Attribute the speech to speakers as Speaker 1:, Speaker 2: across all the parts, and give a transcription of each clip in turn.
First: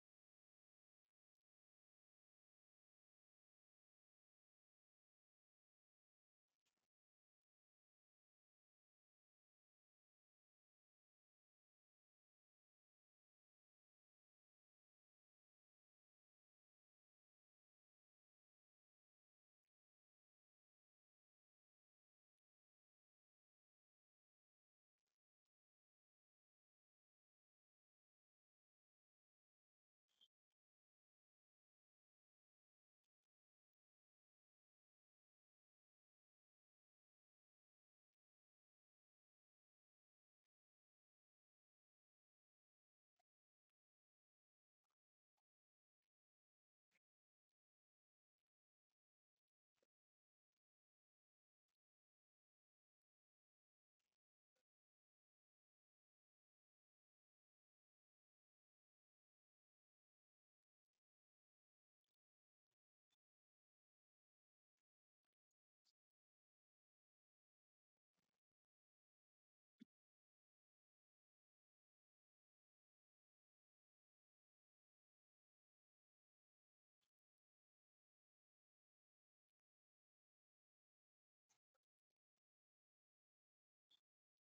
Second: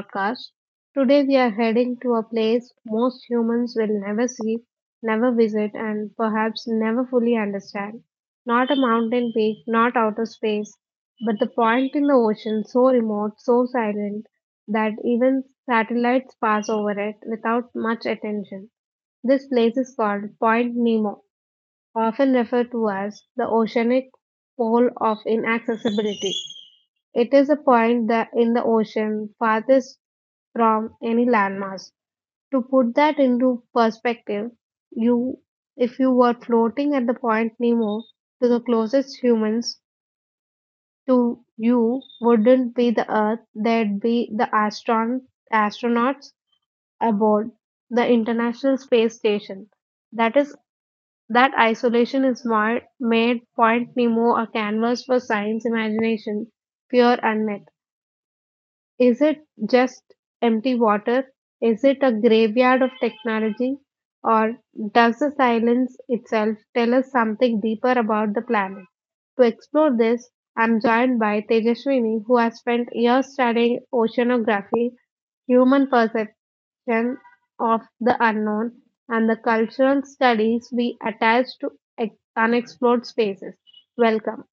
Speaker 1: podcast. Today we are heading to a place most humans will never see, never visit, and perhaps never fully understand. Not a mountain peak, not outer space, but the point in the ocean so remote, so silent that even satellites pass over it without much attention. This place is called Point Nemo, often referred to as the oceanic pole of inaccessibility. It is a point that in the ocean farthest from any landmass. To put that into perspective, you if you were floating at the point Nemo to the closest humans to you wouldn't be the Earth, they would be the astronauts aboard the International Space Station. That is that isolation is made Point Nemo a canvas for science imagination, pure unmet. Is it just empty water? Is it a graveyard of technology? Or does the silence itself tell us something deeper about the planet? To explore this, I'm joined by Tejaswini, who has spent years studying oceanography, human perception of the unknown, and the cultural studies we attach to unexplored spaces. Welcome.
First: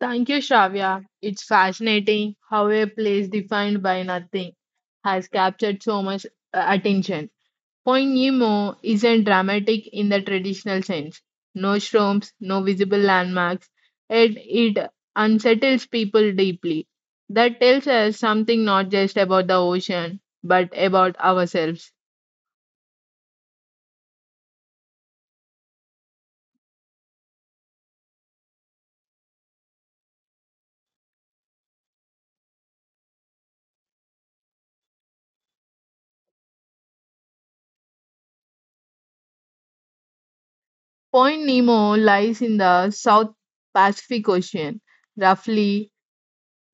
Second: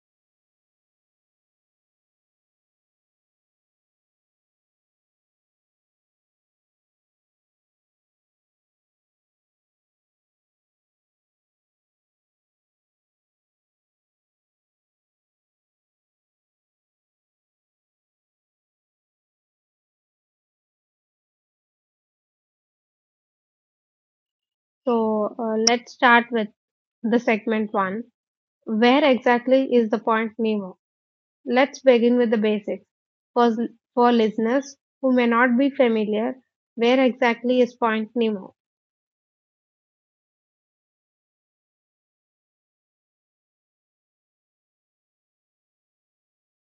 Speaker 2: Thank you, Shravya. It's fascinating how a place defined by nothing has captured so much attention. Point Nemo isn't dramatic in the traditional sense. No shrooms, no visible landmarks, and it unsettles people deeply. That tells us something not just about the ocean, but about ourselves.
Speaker 1: So, let's start with the segment one. Where exactly is the Point Nemo? Let's begin with the basics. For, for listeners who may not be familiar, where exactly is Point Nemo?
Speaker 2: Point Nemo lies in the South Pacific Ocean, roughly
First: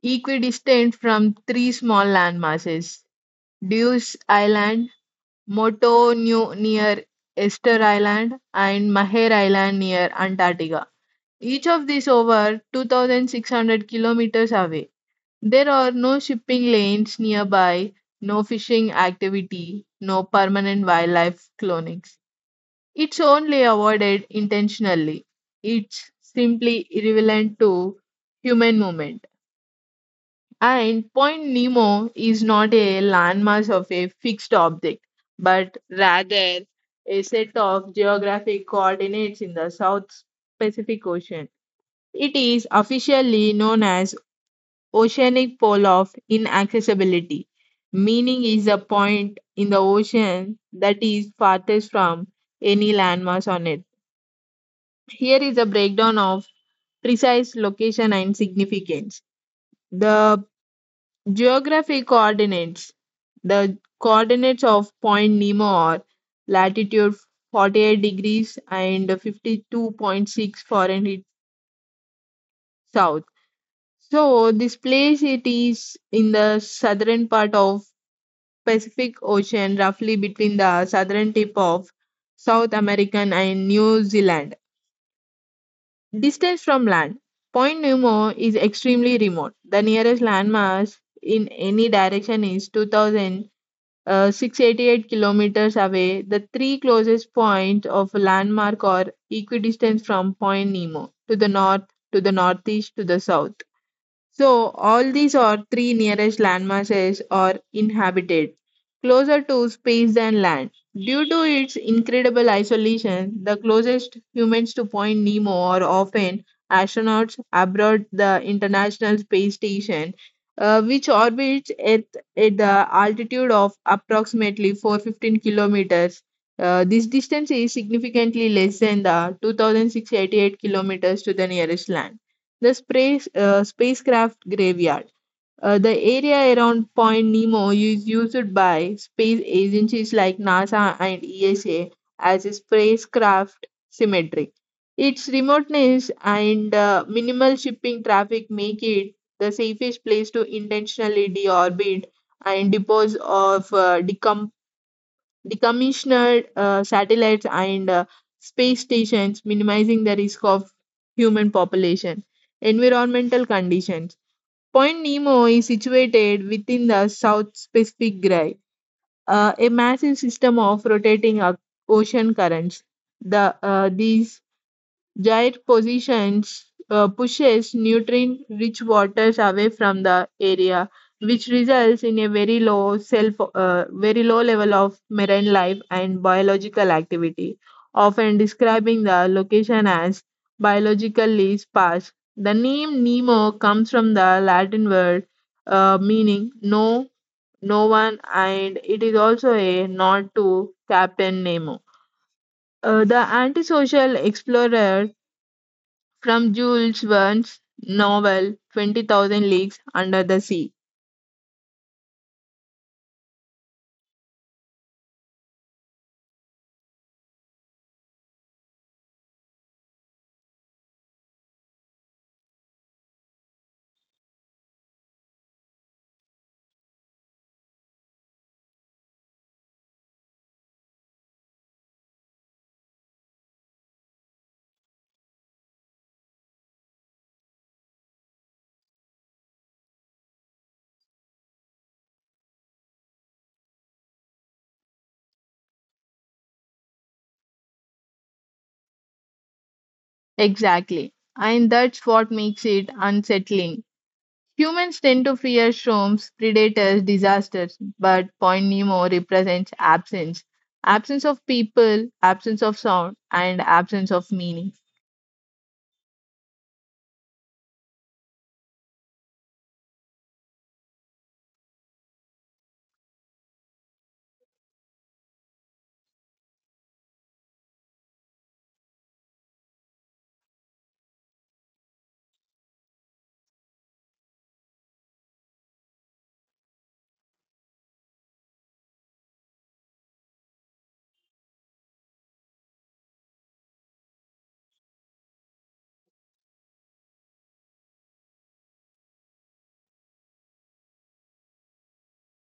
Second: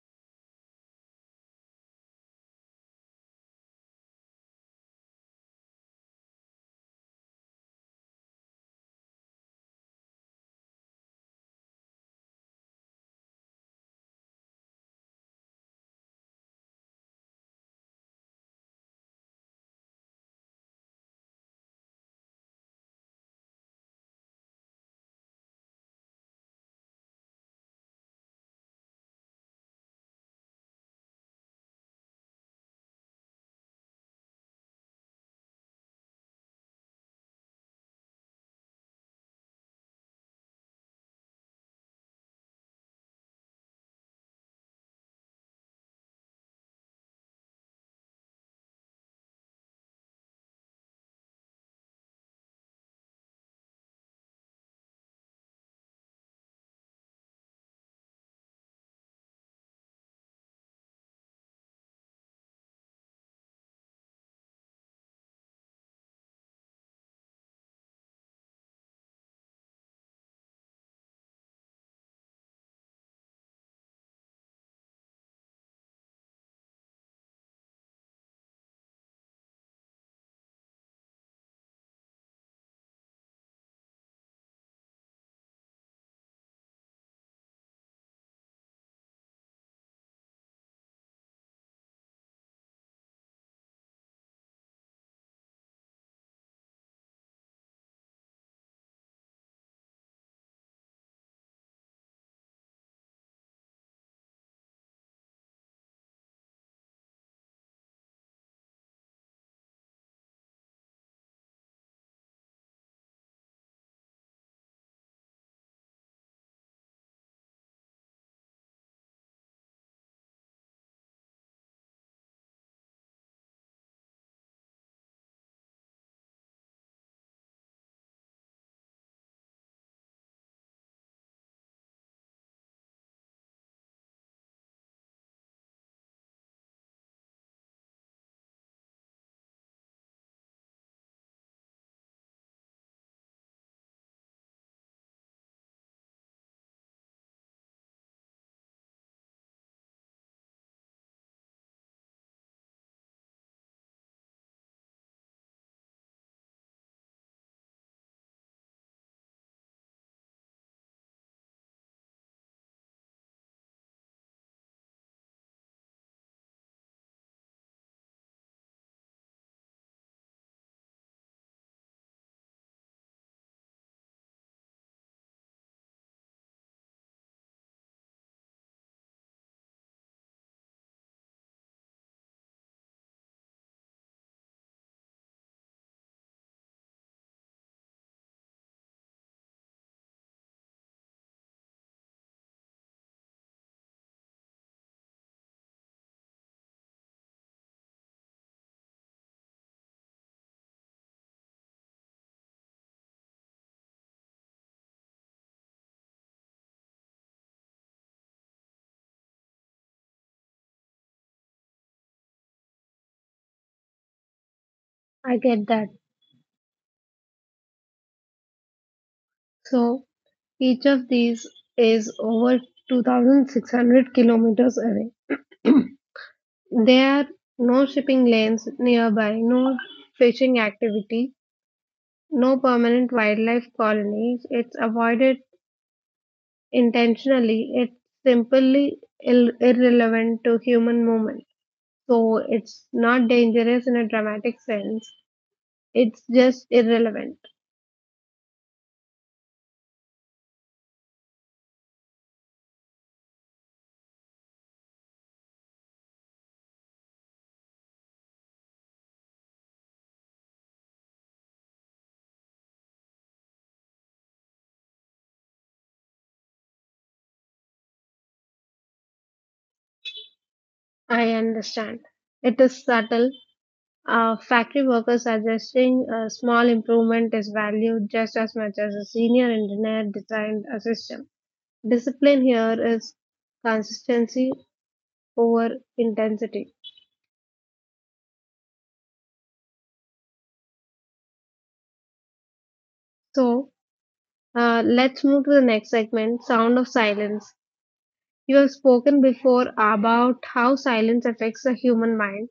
Speaker 2: equidistant from three small landmasses Deuce Island, Moto Nu near Esther Island, and Maher Island near Antarctica. Each of these over 2,600 kilometers away. There are no shipping lanes nearby, no fishing activity, no permanent wildlife clonings. It's only avoided intentionally. It's simply irrelevant to human movement. And Point Nemo is not a landmass of a fixed object, but rather a set of geographic coordinates in the South Pacific Ocean. It is officially known as Oceanic Pole of Inaccessibility, meaning is the point in the ocean that is farthest from any landmass on it. Here is a breakdown of precise location and significance. The Geography coordinates. The coordinates of Point Nemo are latitude 48 degrees and 52.6 Fahrenheit south. So this place it is in the southern part of Pacific Ocean, roughly between the southern tip of South American and New Zealand. Distance from land. Point Nemo is extremely remote. The nearest landmass in any direction is 2,000. 688 kilometers away, the three closest points of landmark are equidistant from Point Nemo to the north, to the northeast, to the south. So all these or three nearest landmasses are inhabited, closer to space than land. Due to its incredible isolation, the closest humans to Point Nemo are often astronauts aboard the International Space Station, which orbits Earth at the altitude of approximately 415 kilometers. This distance is significantly less than the 2,688 kilometers to the nearest land. The spacecraft graveyard. The area around Point Nemo is used by space agencies like NASA and ESA as a spacecraft cemetery. Its remoteness and minimal shipping traffic make it the safest place to intentionally deorbit and dispose of the commissioned satellites and space stations, minimizing the risk of human population. Environmental conditions. Point Nemo is situated within the South Pacific Gyre, a massive system of rotating ocean currents. These Giant positions pushes nutrient-rich waters away from the area, which results in a very low level of marine life and biological activity, often describing the location as biologically sparse. The name Nemo comes from the Latin word meaning no one, and it is also a nod to Captain Nemo. The antisocial explorer from Jules Verne's novel 20,000 Leagues Under the Sea.
Speaker 1: I get that. So each of these is over 2600 kilometers away. There are no shipping lanes nearby, no fishing activity, no permanent wildlife colonies. It's avoided intentionally. It's simply irrelevant to human movement. So it's not dangerous in a dramatic sense. It's just irrelevant.
Speaker 2: Exactly. And that's what makes it unsettling. Humans tend to fear storms, predators, disasters, but Point Nemo represents absence. Absence of people, absence of sound, and absence of meaning.
Speaker 1: I understand. It is subtle. Factory workers suggesting a small improvement is valued just as much as a senior engineer designed a system. Discipline here is consistency over intensity. So, let's move to the next segment sound of silence. You have spoken before about how silence affects the human mind.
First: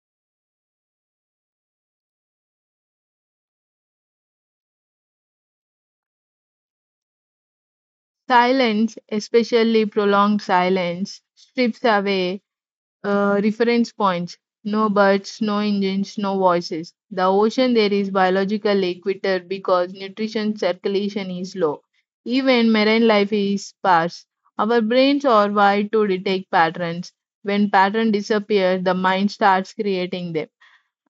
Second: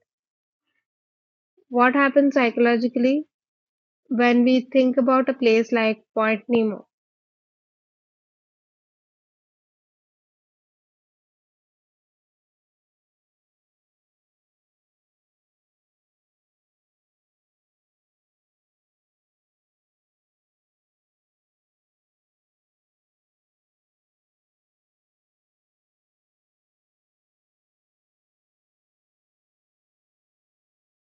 Speaker 1: What happens psychologically when we think about a place like Point Nemo?
Speaker 2: Silence, especially prolonged silence, strips away reference points. No birds, no engines, no voices. The ocean there is biological equator because nutrition circulation is low. Even marine life is sparse. Our brains are wired to detect patterns. When pattern disappears, the mind starts creating them.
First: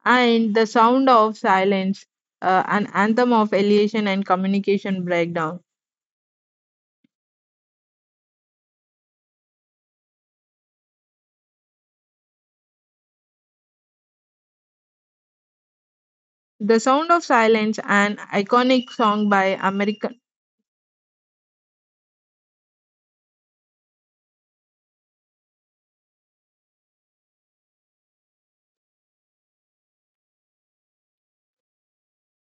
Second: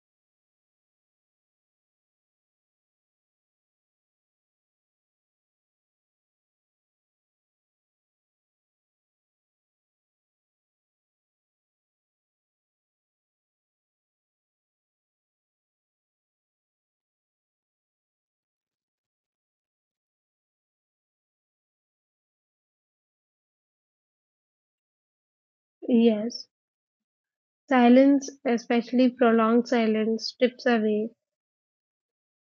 Speaker 2: And the sound of silence, an anthem of alienation and communication breakdown. The Sound of Silence, an iconic song by American
Speaker 1: Yes, silence, especially prolonged silence, strips away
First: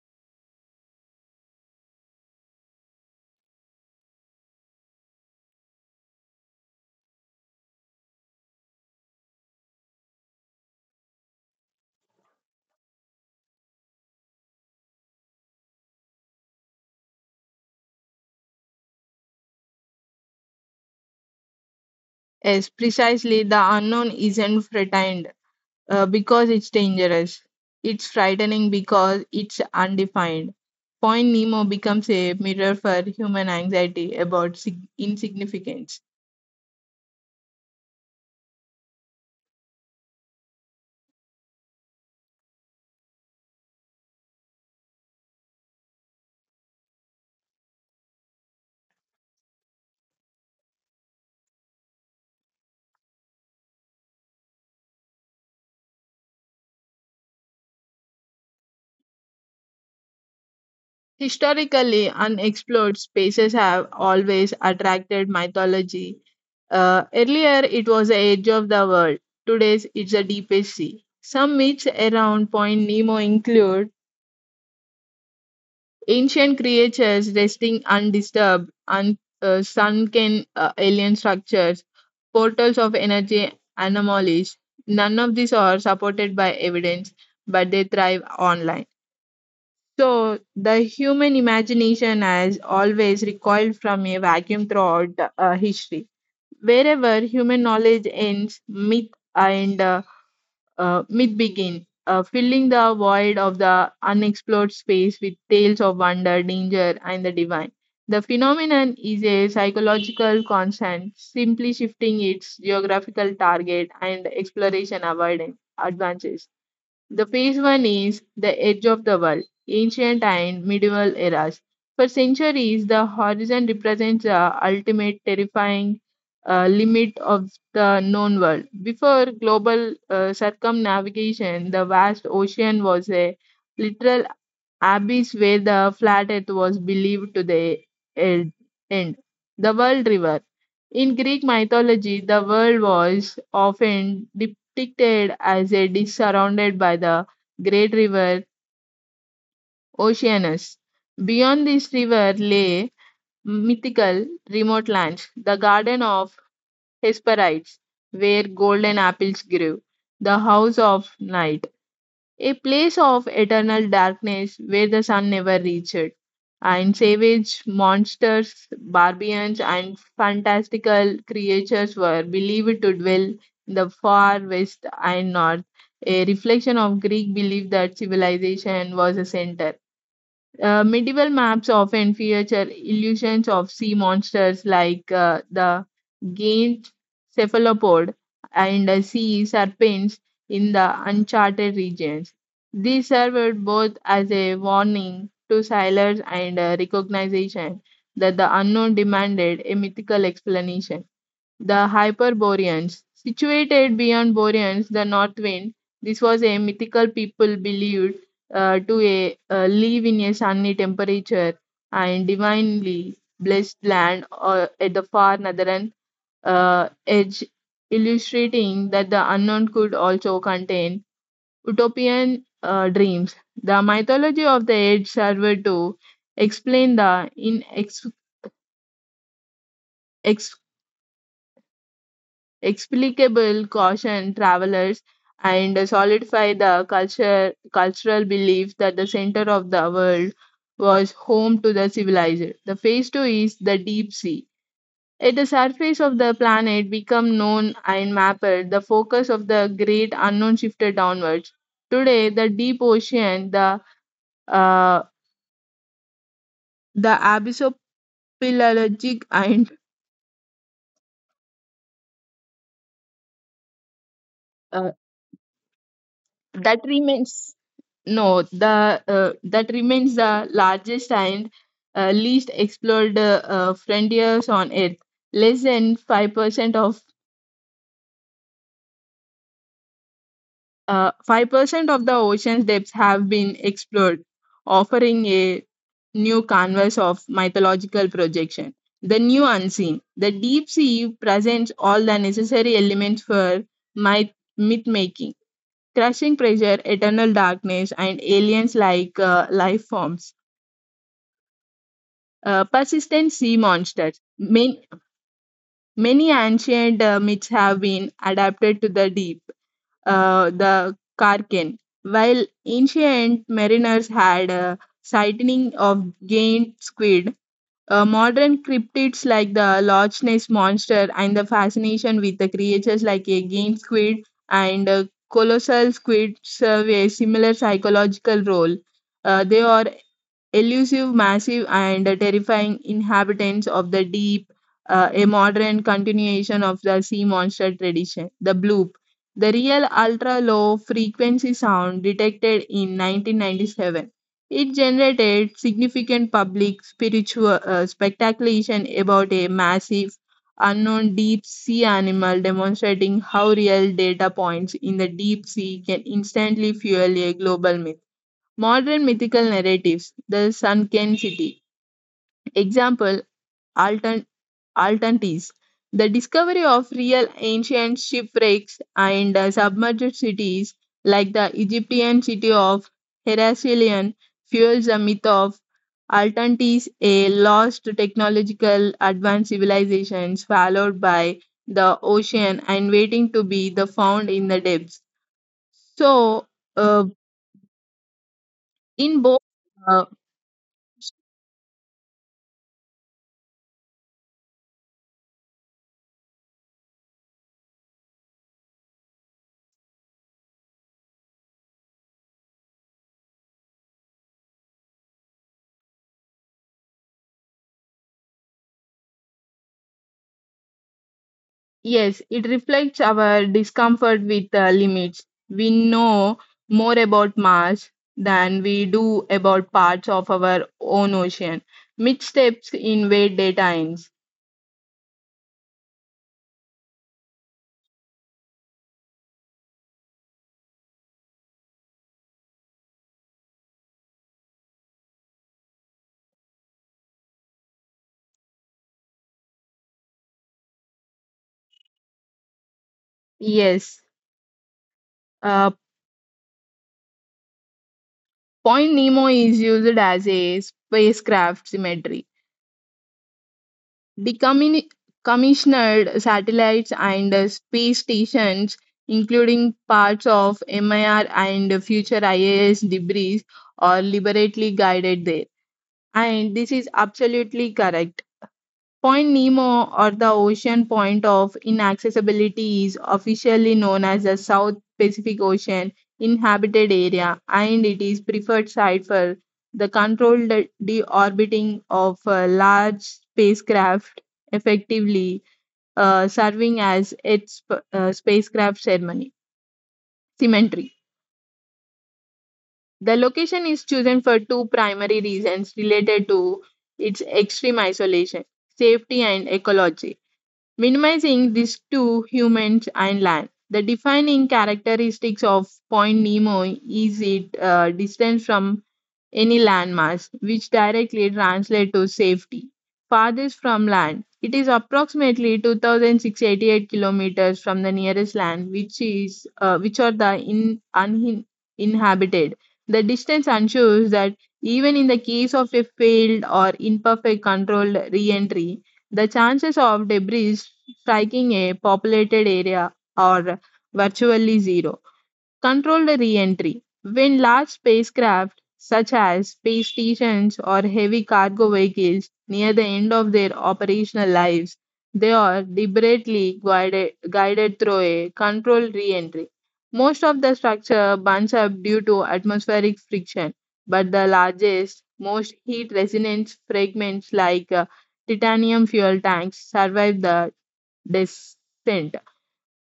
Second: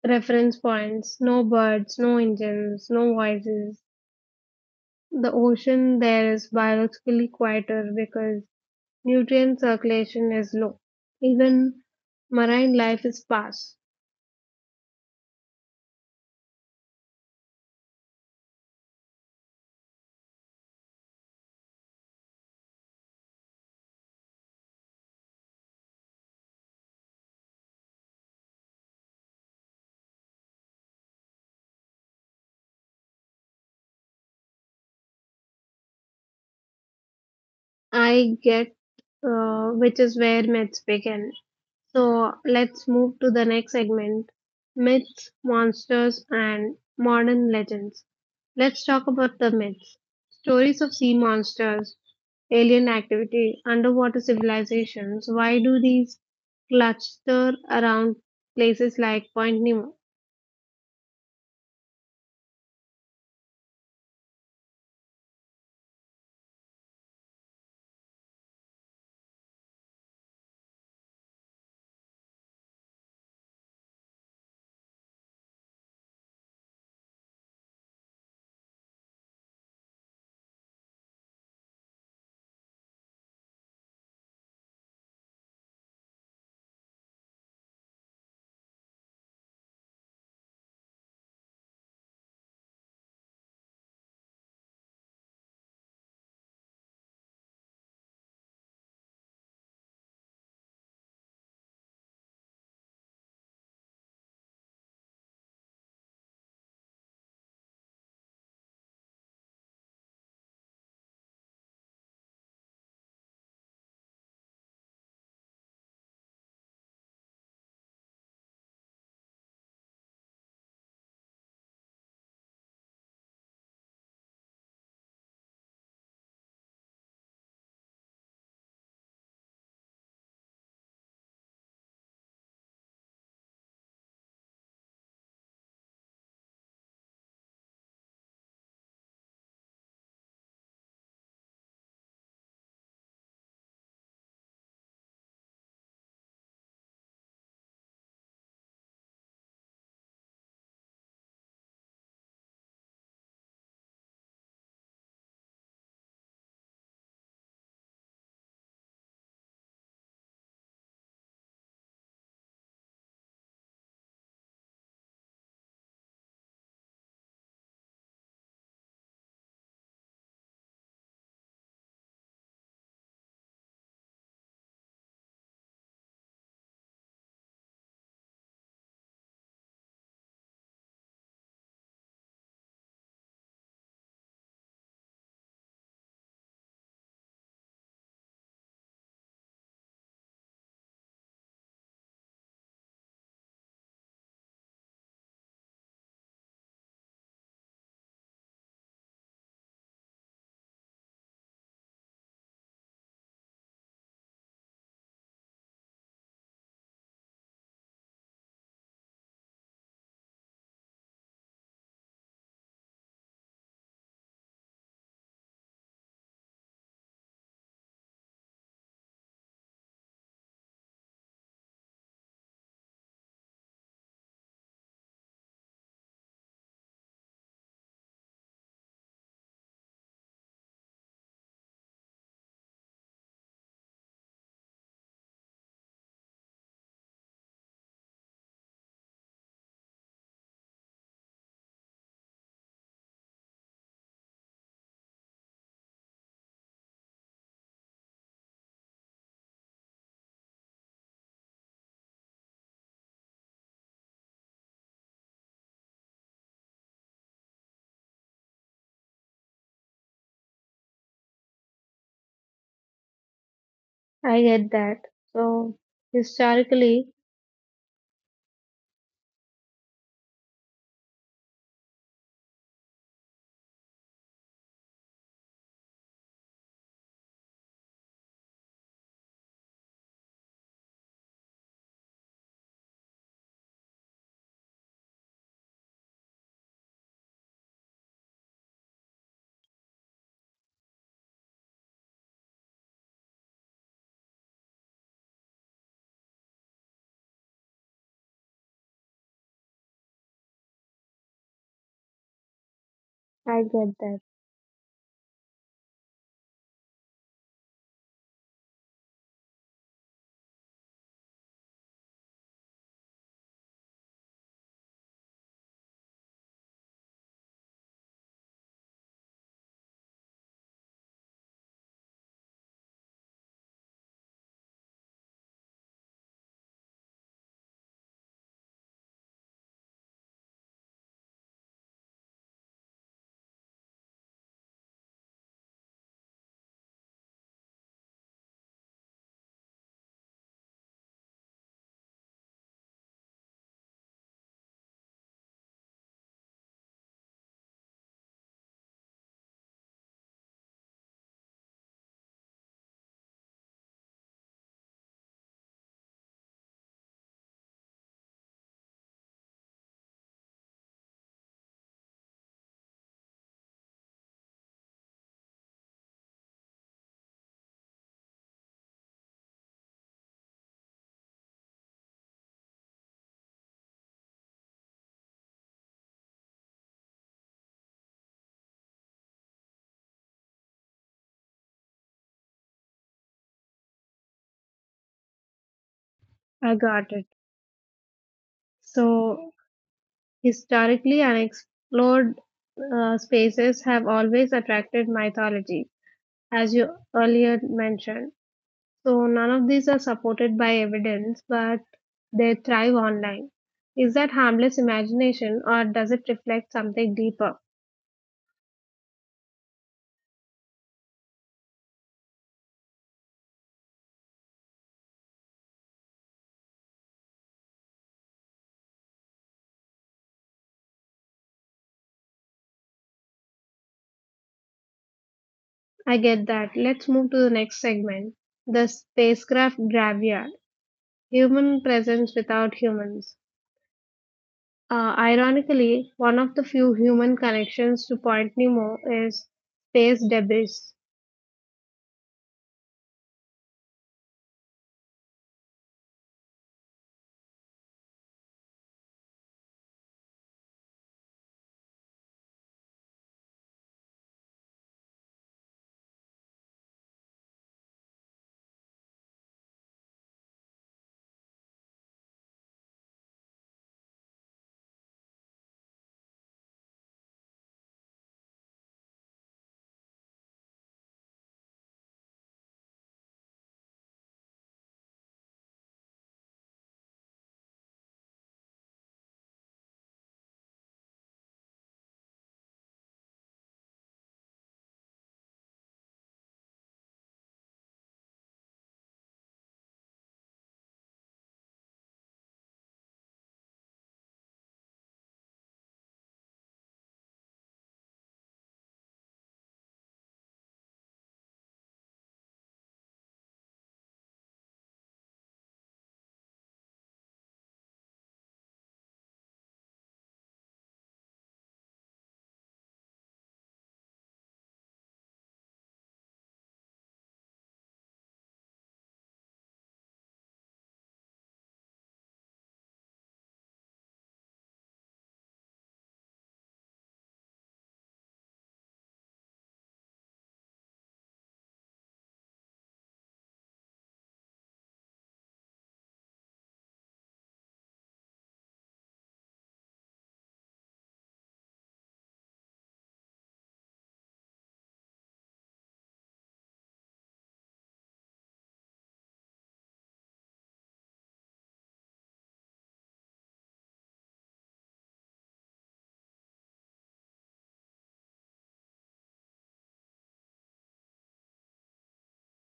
Speaker 1: reference points, no birds, no engines, no voices. The ocean there is biologically quieter because nutrient circulation is low. Even marine life is sparse.
Speaker 2: Yes, precisely. The unknown isn't threatened because it's dangerous. It's frightening because it's undefined. Point Nemo becomes a mirror for human anxiety about insignificance.
Speaker 1: I get Which is where myths begin. So let's move to the next segment myths, monsters, and modern legends. Let's talk about the myths. Stories of sea monsters, alien activity, underwater civilizations. Why do these cluster around places like Point Nemo?
Speaker 2: Historically, unexplored spaces have always attracted mythology. Earlier, it was the edge of the world. Today, it's the deepest sea. Some myths around Point Nemo include Ancient creatures resting undisturbed, sunken alien structures, portals of energy anomalies. None of these are supported by evidence, but they thrive online. So, the human imagination has always recoiled from a vacuum throughout history. Wherever human knowledge ends, myth begin, filling the void of the unexplored space with tales of wonder, danger, and the divine. The phenomenon is a psychological constant, simply shifting its geographical target and exploration avoidance advances. The phase one is the edge of the world, ancient and medieval eras. For centuries, the horizon represents the ultimate terrifying limit of the known world. Before global circumnavigation, the vast ocean was a literal abbeys where the flat earth was believed to the e- end. The world river. In Greek mythology, the world was often depicted as a disk surrounded by the great river Oceanus. Beyond this river lay mythical remote lands, the Garden of Hesperides, where golden apples grew, the House of Night a place of eternal darkness where the sun never reached, and savage monsters, barbarians, and fantastical creatures were believed to dwell in the far west and north, a reflection of Greek belief that civilization was a center. Medieval maps often feature illusions of sea monsters like the giant cephalopod and sea serpents in the uncharted regions. These served both as a warning to sailors and a recognition that the unknown demanded a mythical explanation. The Hyperboreans. Situated beyond Boreans, the north wind, this was a mythical people believed live in a sunny temperature and divinely blessed land or at the far northern edge, illustrating that the unknown could also contain utopian dreams. The mythology of the age served to explain the ex- explicable caution travelers and solidify the cultural belief that the center of the world was home to the civilized. The phase two is the deep sea. At the surface of the planet become known and mapped, the focus of the great unknown shifted downwards. Today, the deep ocean, uh, the abyssopelagic and
Speaker 1: I get
Speaker 2: uh,
Speaker 1: that. So,
Speaker 2: that
Speaker 1: historically,
Speaker 2: remains No, the that remains the largest and least explored frontiers on Earth. Less than five percent of 5% of the ocean's depths have been explored, offering a new canvas of mythological projection. The new unseen, the deep sea presents all the necessary elements for myth myth making, crushing pressure, eternal darkness, and aliens like life forms persistent sea
Speaker 1: I get
Speaker 2: monsters.
Speaker 1: that.
Speaker 2: Many ancient myths have been adapted to the deep, the Karken. While ancient mariners had a sighting of giant squid, modern cryptids like the Loch Ness monster and the fascination with the creatures like a giant squid and colossal squid serve a similar psychological role. They are elusive, massive, and terrifying inhabitants of the deep, a modern continuation of the sea monster tradition. The bloop. The real ultra low frequency sound detected in 1997. It generated significant public spiritual speculation about a massive, unknown deep sea animal, demonstrating how real data points in the deep sea can instantly fuel a global myth. Modern mythical narratives, the sunken city. Example, Altan, Altantis. The discovery of real ancient shipwrecks and submerged cities like the Egyptian city of Heraclion fuels the myth of Altantis, a lost technological advanced civilization swallowed by the ocean and waiting to be the found in the depths. So,
Speaker 1: I
Speaker 2: uh,
Speaker 1: got it.
Speaker 2: in both
Speaker 1: So,
Speaker 2: uh,
Speaker 1: historically, unexplored spaces have always attracted mythology, as you earlier mentioned. So none of these are supported by evidence, but they thrive online. Is that harmless imagination or does it reflect something deeper?
Speaker 2: Yes, it reflects our discomfort with limits. We know more about Mars than we do about parts of our own ocean. Missteps in where data ends.
Speaker 1: I get that. Let's move to the next segment the spacecraft graveyard human presence without humans. Ironically, one of the few human connections to Point Nemo is space debris.
Speaker 2: Yes, uh, Point Nemo is used as a spacecraft symmetry. Decommissioned satellites and space stations, including parts of MIR and future ISS debris, are liberately guided there. And this is absolutely correct. Point Nemo or the ocean point of inaccessibility is officially known as the South Pacific Ocean inhabited area and it is preferred site for the controlled deorbiting of large spacecraft effectively serving as its spacecraft ceremony cemetery The location is chosen for two primary reasons related to its extreme isolation safety and ecology. Minimizing these two humans and land. The defining characteristics of Point Nemo is its distance from any landmass, which directly translates to safety. Farthest from land, it is approximately 2,688 kilometers from the nearest land, which are the uninhabited. The distance ensures that even in the case of a failed or imperfect controlled re-entry, the chances of debris striking a populated area are virtually zero. Controlled re-entry: When large spacecraft, such as space stations or heavy cargo vehicles, near the end of their operational lives, they are deliberately guided through a controlled re-entry. Most of the structure burns up due to atmospheric friction, but the largest, most heat resistant fragments like titanium fuel tanks survive the descent.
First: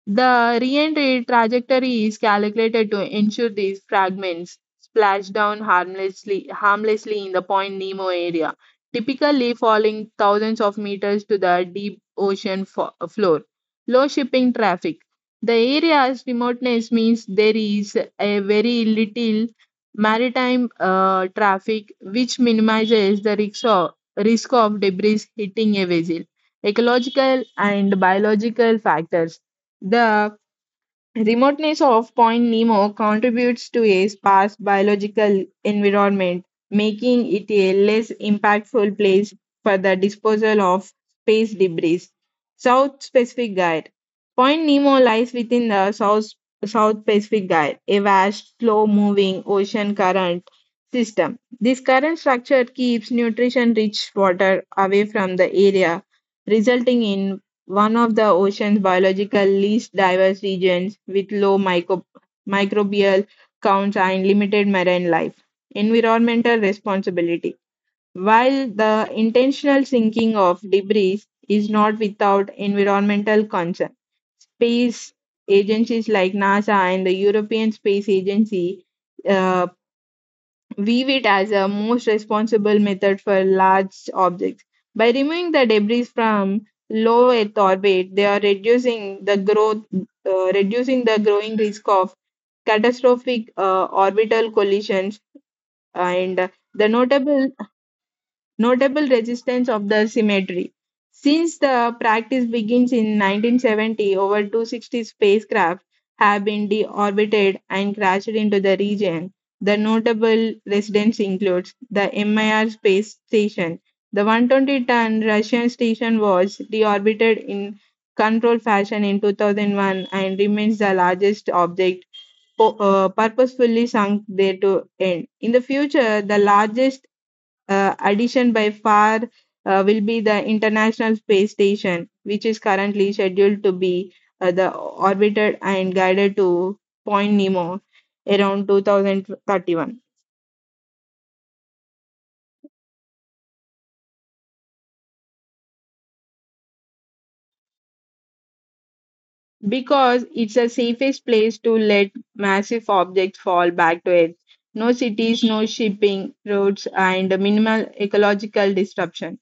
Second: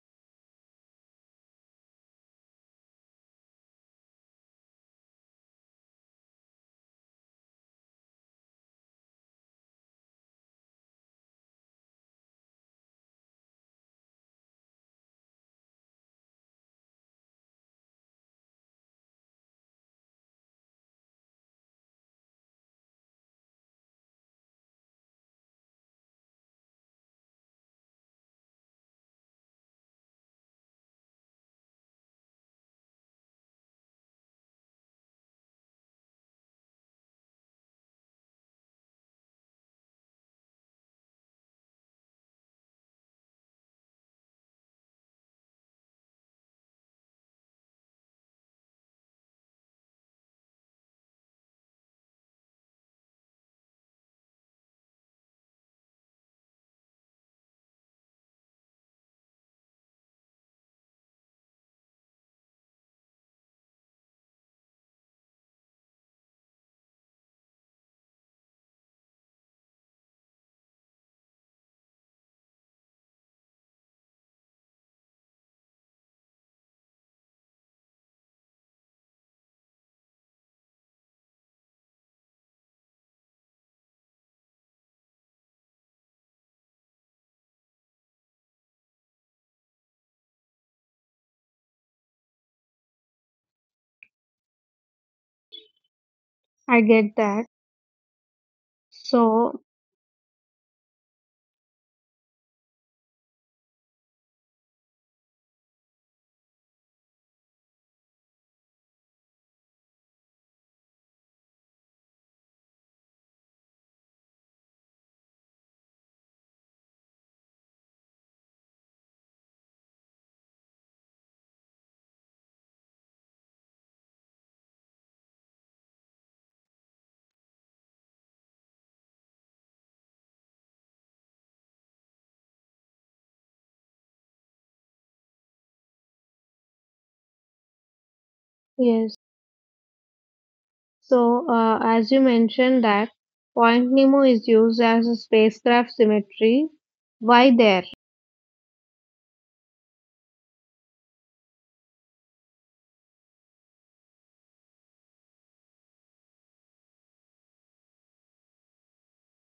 Speaker 2: The re-entry trajectory is calculated to ensure these fragments splash down harmlessly in the Point Nemo area, typically falling thousands of meters to the deep ocean floor. Low shipping traffic. The area's remoteness means there is a very little maritime traffic, which minimizes the risk of debris hitting a vessel. Ecological and biological factors. The remoteness of Point Nemo contributes to a sparse biological environment, making it a less impactful place for the disposal of space debris. South Pacific Gyre. Point Nemo lies within the South Pacific Gyre, a vast, slow moving ocean current system. This current structure keeps nutrition rich water away from the area, resulting in one of the ocean's biological least diverse regions with low microbial counts and limited marine life. Environmental responsibility. While the intentional sinking of debris is not without environmental concern, space agencies like NASA and the European Space Agency uh, weave it as a most responsible method for large objects. By removing the debris from low Earth orbit, they are reducing the growing risk of catastrophic orbital collisions. And
Speaker 1: I
Speaker 2: the
Speaker 1: get that.
Speaker 2: notable
Speaker 1: So,
Speaker 2: resistance of the cemetery. Since the practice begins in 1970, over 260 spacecraft have been deorbited and crashed into the region. The notable residents includes the MIR space station. The 120-ton Russian station was deorbited in controlled fashion in 2001 and remains the largest object purposefully sunk there to end. In the future, the largest addition by far will be the International Space Station, which is currently scheduled to be the orbited and guided to Point Nemo around
Speaker 1: yes.
Speaker 2: 2031,
Speaker 1: So, as you mentioned that Point Nemo is used as a spacecraft cemetery, why there?
Speaker 2: because it's the safest place to let massive objects fall back to Earth. No cities, no shipping routes, and minimal ecological disruption.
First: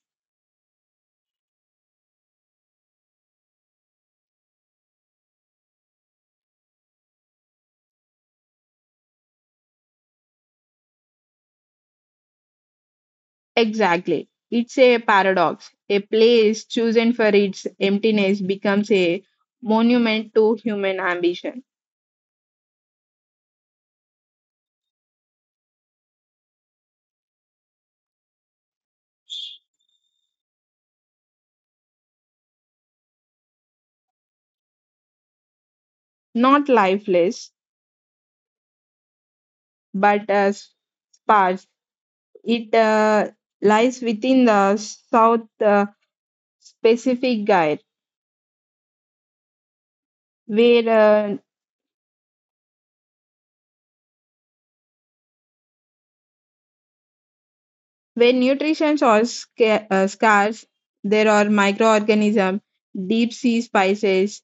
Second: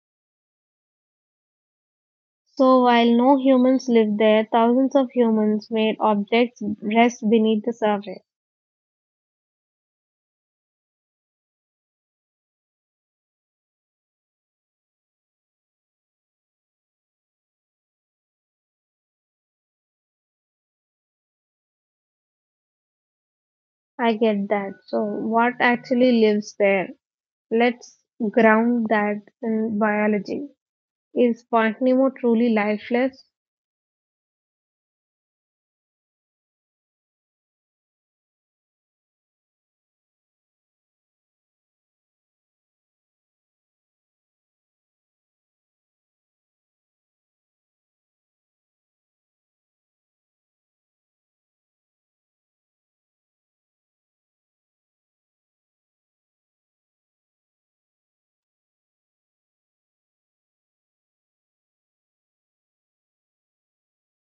Speaker 1: So, while no humans lived there, thousands of humans made objects rest beneath the surface.
Speaker 2: Exactly. It's a paradox. A place chosen for its emptiness becomes a monument to human ambition.
Speaker 1: I get that. So, what actually lives there? Let's ground that in biology. Is Point Nemo truly lifeless?
Speaker 2: Not lifeless, but as sparse. It lies within the South Pacific Gyre, where when nutrition is scarce, there are microorganisms, deep sea spices,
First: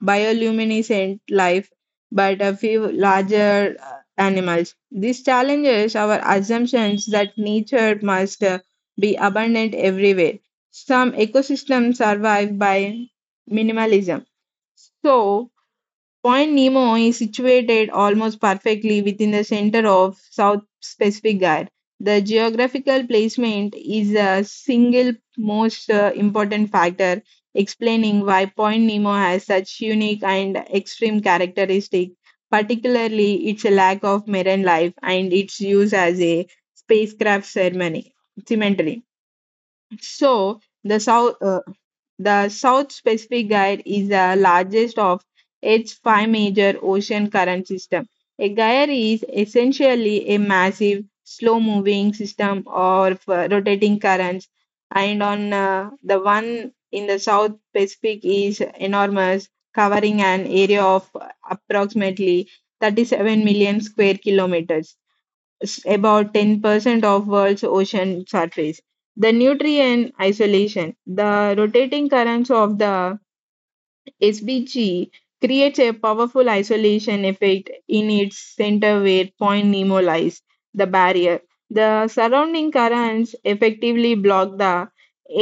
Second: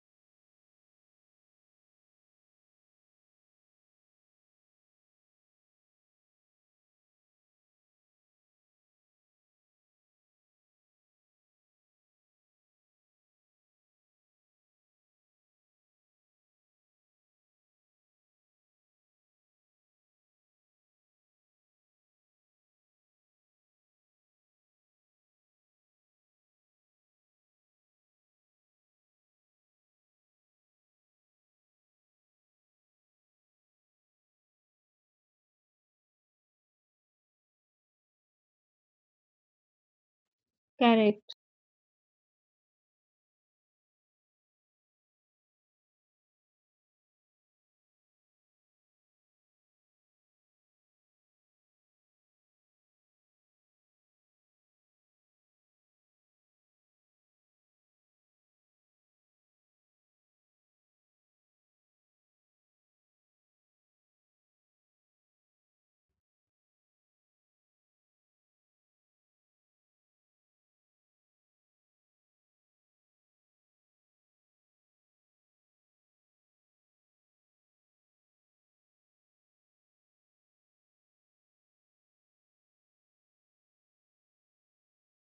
Speaker 2: bioluminescent life, but a few larger animals. This challenges our assumptions that nature must be abundant everywhere. Some ecosystems survive by minimalism. So, Point Nemo is situated almost perfectly within the center of South Pacific Gyre. The geographical placement is a single most important factor explaining why Point Nemo has such unique and extreme characteristics, particularly its lack of marine life and its use as a spacecraft cemetery. So the
Speaker 1: Correct.
Speaker 2: South Pacific Gyre is the largest of its five major ocean current system. A gyre is essentially a massive, slow-moving system of rotating currents, and on the one in the South Pacific is enormous, covering an area of approximately 37 million square kilometers, about 10% of world's ocean surface. The nutrient isolation, the rotating currents of the SBG creates a powerful isolation effect in its center where Point Nemo lies, the barrier. The surrounding currents effectively block the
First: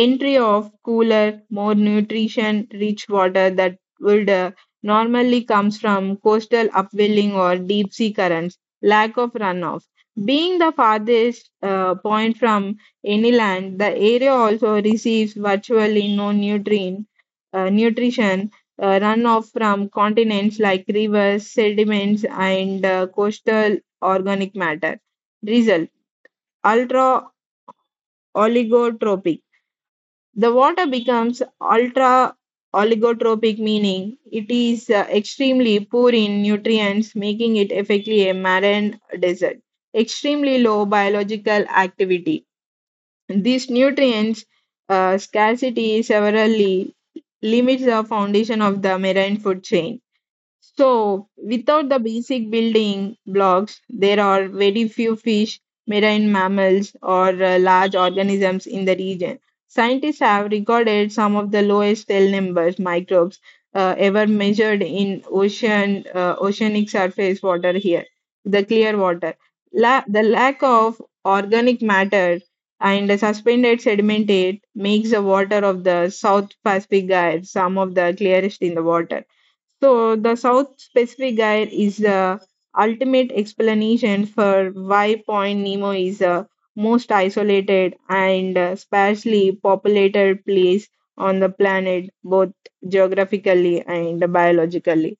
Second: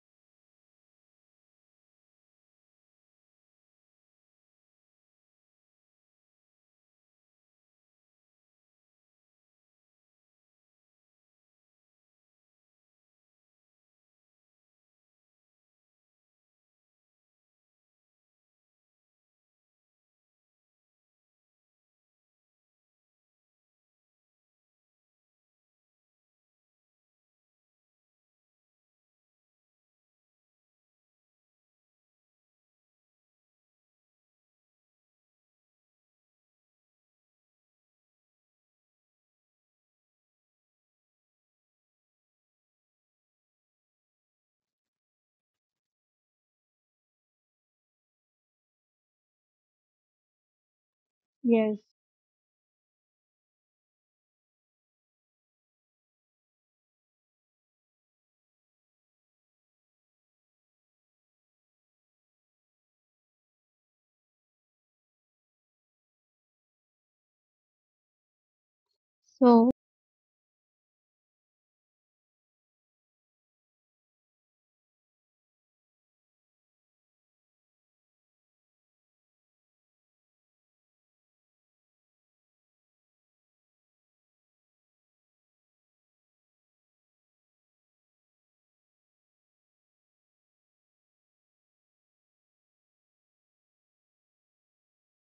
Speaker 2: entry of cooler, more nutrition rich water that would normally comes from coastal upwelling or deep sea currents. Lack of runoff. Being the farthest point from any land, the area also receives virtually no nutrient nutrition runoff from continents like rivers, sediments, and coastal organic matter. Result: ultra oligotropic. The water becomes ultra oligotropic, meaning it is extremely poor in nutrients, making it effectively a marine desert. Extremely low biological activity. These nutrients scarcity severely limits the foundation of the marine food chain. So,
Speaker 1: Yes.
Speaker 2: without the basic building blocks, there are very few fish, marine mammals, or large organisms in the region. Scientists have recorded some of the lowest cell numbers microbes ever measured in oceanic surface water here, the clear water.
Speaker 1: So,
Speaker 2: The lack of organic matter and the suspended sedimentate makes the water of the South Pacific Gyre some of the clearest in the water. So, the South Pacific Guide is the ultimate explanation for why Point Nemo is the most isolated and sparsely populated place on the planet, both geographically and biologically.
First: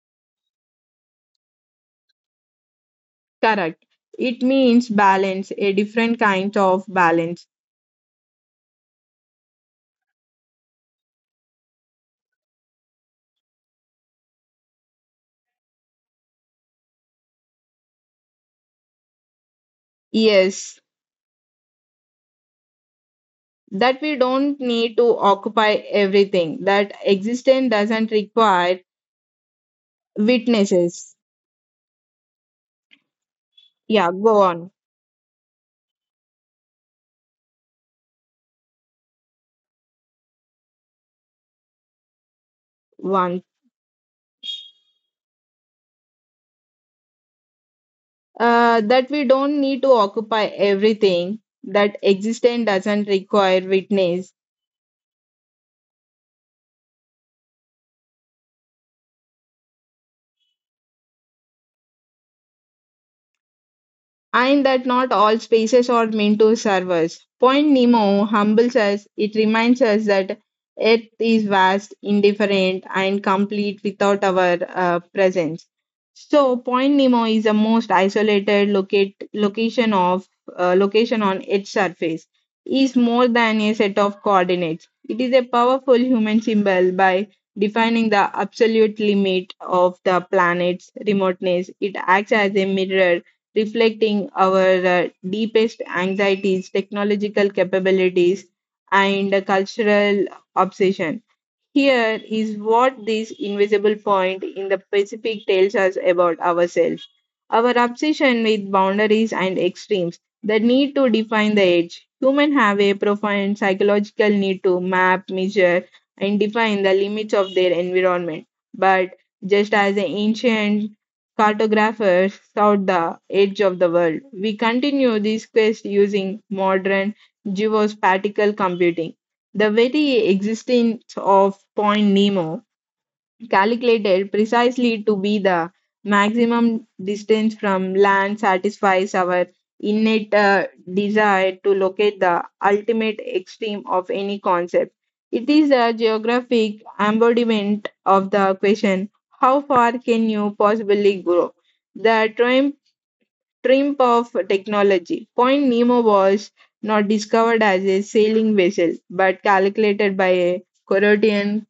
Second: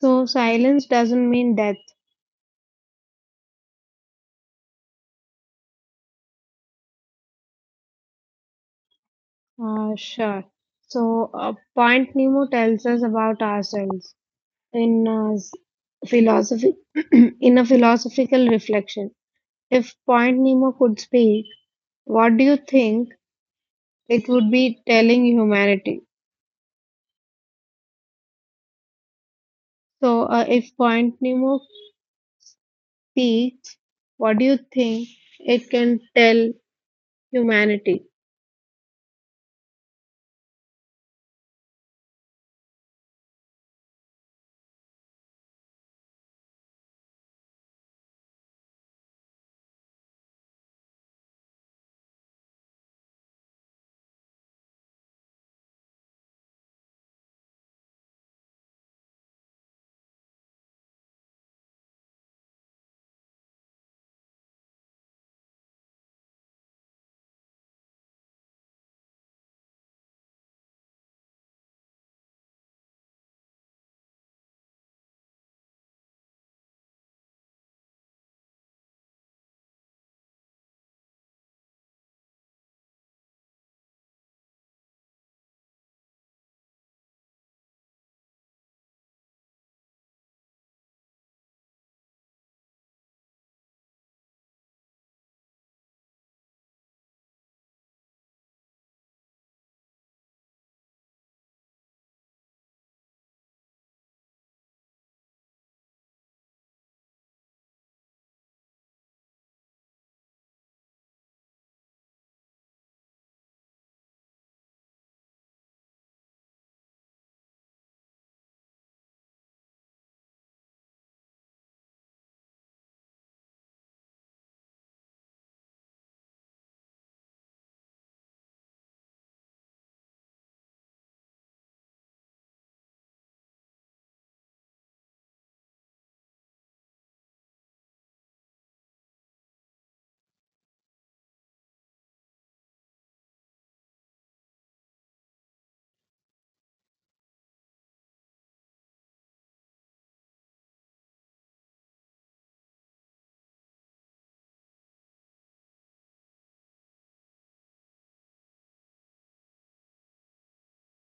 Speaker 1: so silence doesn't mean death.
Speaker 2: Correct. It means balance, a different kind of balance.
Speaker 1: Sure. So, Point Nemo tells us about ourselves in philosophy, in a philosophical reflection. If Point Nemo
Speaker 2: Yes,
Speaker 1: could speak, what do you think
Speaker 2: that we
Speaker 1: it would
Speaker 2: don't
Speaker 1: be
Speaker 2: need to
Speaker 1: telling
Speaker 2: occupy
Speaker 1: humanity?
Speaker 2: everything, that existence doesn't require
Speaker 1: So, if
Speaker 2: witnesses.
Speaker 1: Point Nemo speaks,
Speaker 2: Yeah, go
Speaker 1: what
Speaker 2: on.
Speaker 1: do you think it can tell humanity?
Speaker 2: One. That we don't need to occupy everything, that existence doesn't require witness, and that not all spaces are meant to serve us. Point Nemo humbles us, it reminds us that Earth is vast, indifferent, and complete without our presence. So, Point Nemo is the most isolated locate, location of location on its surface. Is more than a set of coordinates. It is a powerful human symbol by defining the absolute limit of the planet's remoteness. It acts as a mirror reflecting our deepest anxieties, technological capabilities, and cultural obsession. Here is what this invisible point in the Pacific tells us about ourselves: our obsession with boundaries and extremes, the need to define the edge. Humans have a profound psychological need to map, measure, and define the limits of their environment. But just as the ancient cartographers sought the edge of the world, we continue this quest using modern geospatial computing. The very existence of Point Nemo, calculated precisely to be the maximum distance from land, satisfies our innate desire to locate the ultimate extreme of any concept. It is a geographic embodiment of the question: how far can you possibly go? The triumph of technology. Point Nemo was not discovered as a sailing vessel, but calculated by a Corothian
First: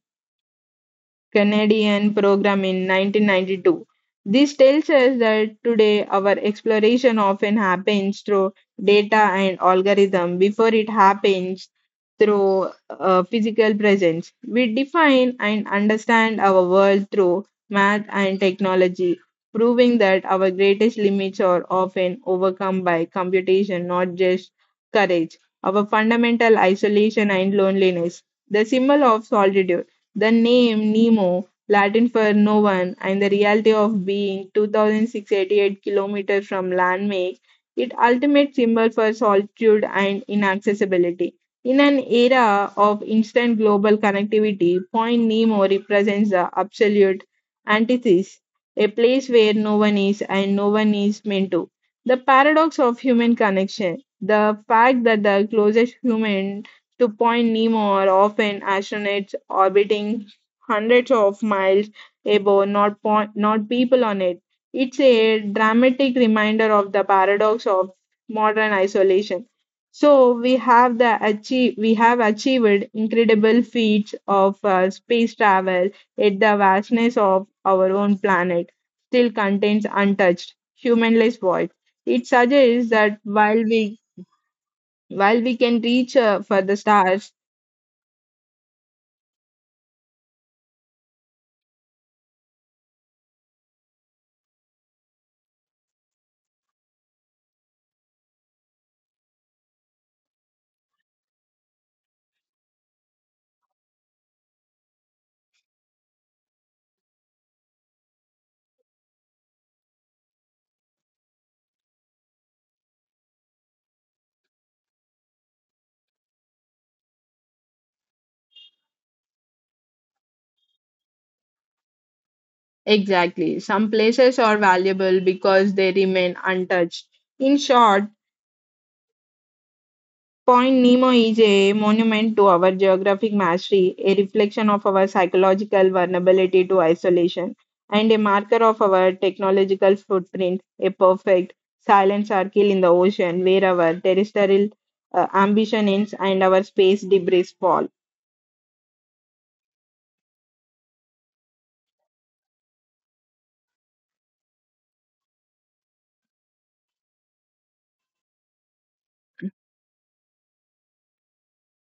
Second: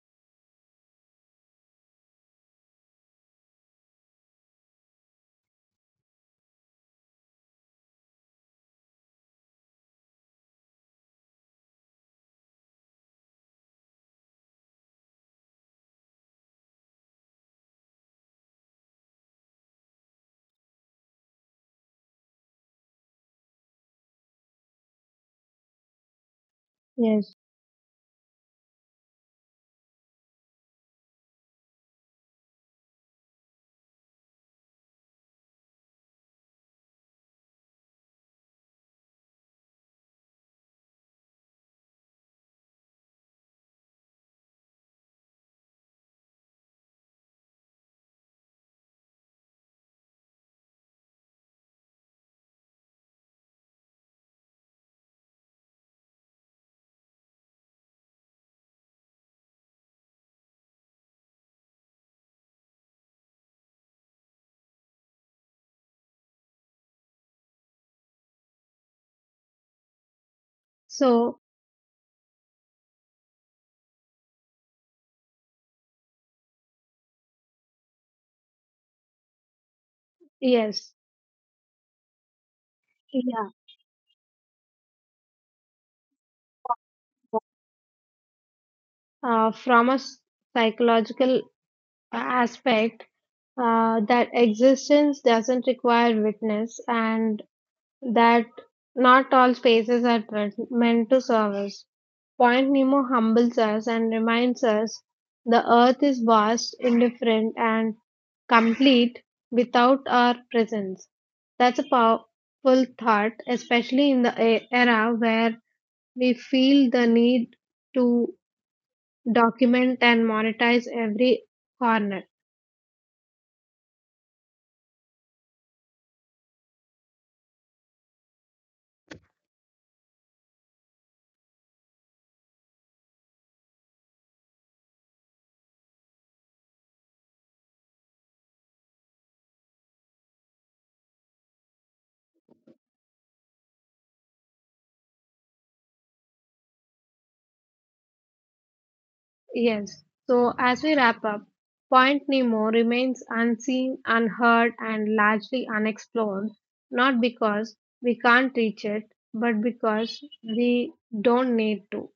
Speaker 2: Canadian program in 1992. This tells us that today our exploration often happens through data and algorithm before it happens through physical presence. We define and understand our world through math and technology, proving that our greatest limits are often overcome by computation, not just courage. Our fundamental isolation
Speaker 1: Yes.
Speaker 2: and loneliness, the symbol of solitude, the name Nemo, Latin for no one, and the reality of being 2688 kilometers from land make it ultimate symbol for solitude and inaccessibility. In an era of instant global connectivity, Point Nemo represents the absolute antithesis, a place where no one is and no one is meant to. The paradox of human connection, the fact that the closest human to Point Nemo are often astronauts orbiting hundreds of miles above, not, not people on it. It's a dramatic reminder of the paradox of modern isolation. So we have
Speaker 1: So,
Speaker 2: achieved incredible feats of space travel, yet the vastness of our own planet still contains untouched,
Speaker 1: yes.
Speaker 2: humanless void. It suggests that
Speaker 1: Yeah.
Speaker 2: while we can reach for the stars.
Speaker 1: From a psychological aspect that existence doesn't require witness and that not all spaces are meant to serve us. Point Nemo humbles us and reminds us the earth is vast, indifferent, and complete without our presence. That's a powerful thought, especially in the era where we feel the need to document and monetize every corner.
Speaker 2: Exactly. Some places are valuable because they remain untouched. In short, Point Nemo is a monument to our geographic mastery, a reflection of our psychological vulnerability to isolation, and a marker of our technological footprint, a perfect silent circle in the ocean where our terrestrial ambition ends and our space debris fall.
Speaker 1: Yes. So as we wrap up, Point Nemo remains unseen, unheard, and largely unexplored, not because we can't reach it, but because we don't need to.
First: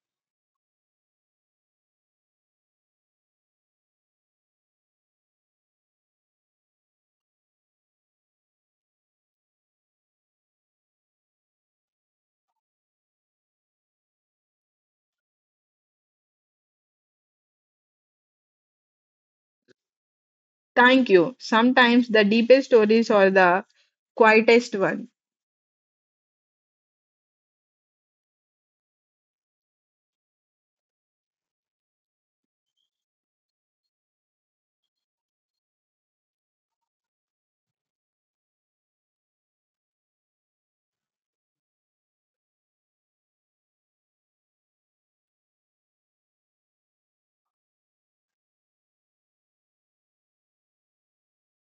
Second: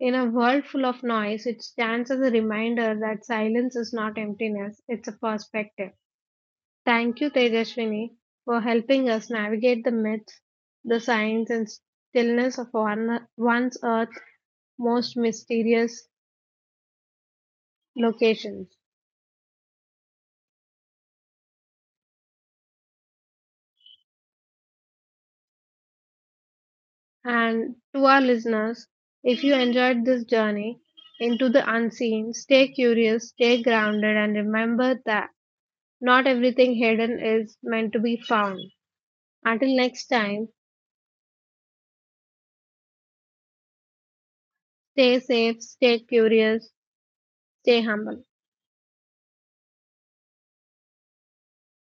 Speaker 1: In a world full of noise, it stands as a reminder that silence is not emptiness, it's a perspective. Thank you, Tejaswini, for helping us navigate the myths, the science, and stillness of one's earth most mysterious locations.
Speaker 2: Thank you. Sometimes the deepest stories are the quietest ones.
Speaker 1: And to our listeners, if you enjoyed this journey into the unseen, stay curious, stay grounded, and remember that not everything hidden is meant to be found. Until next time, stay safe, stay curious, stay humble.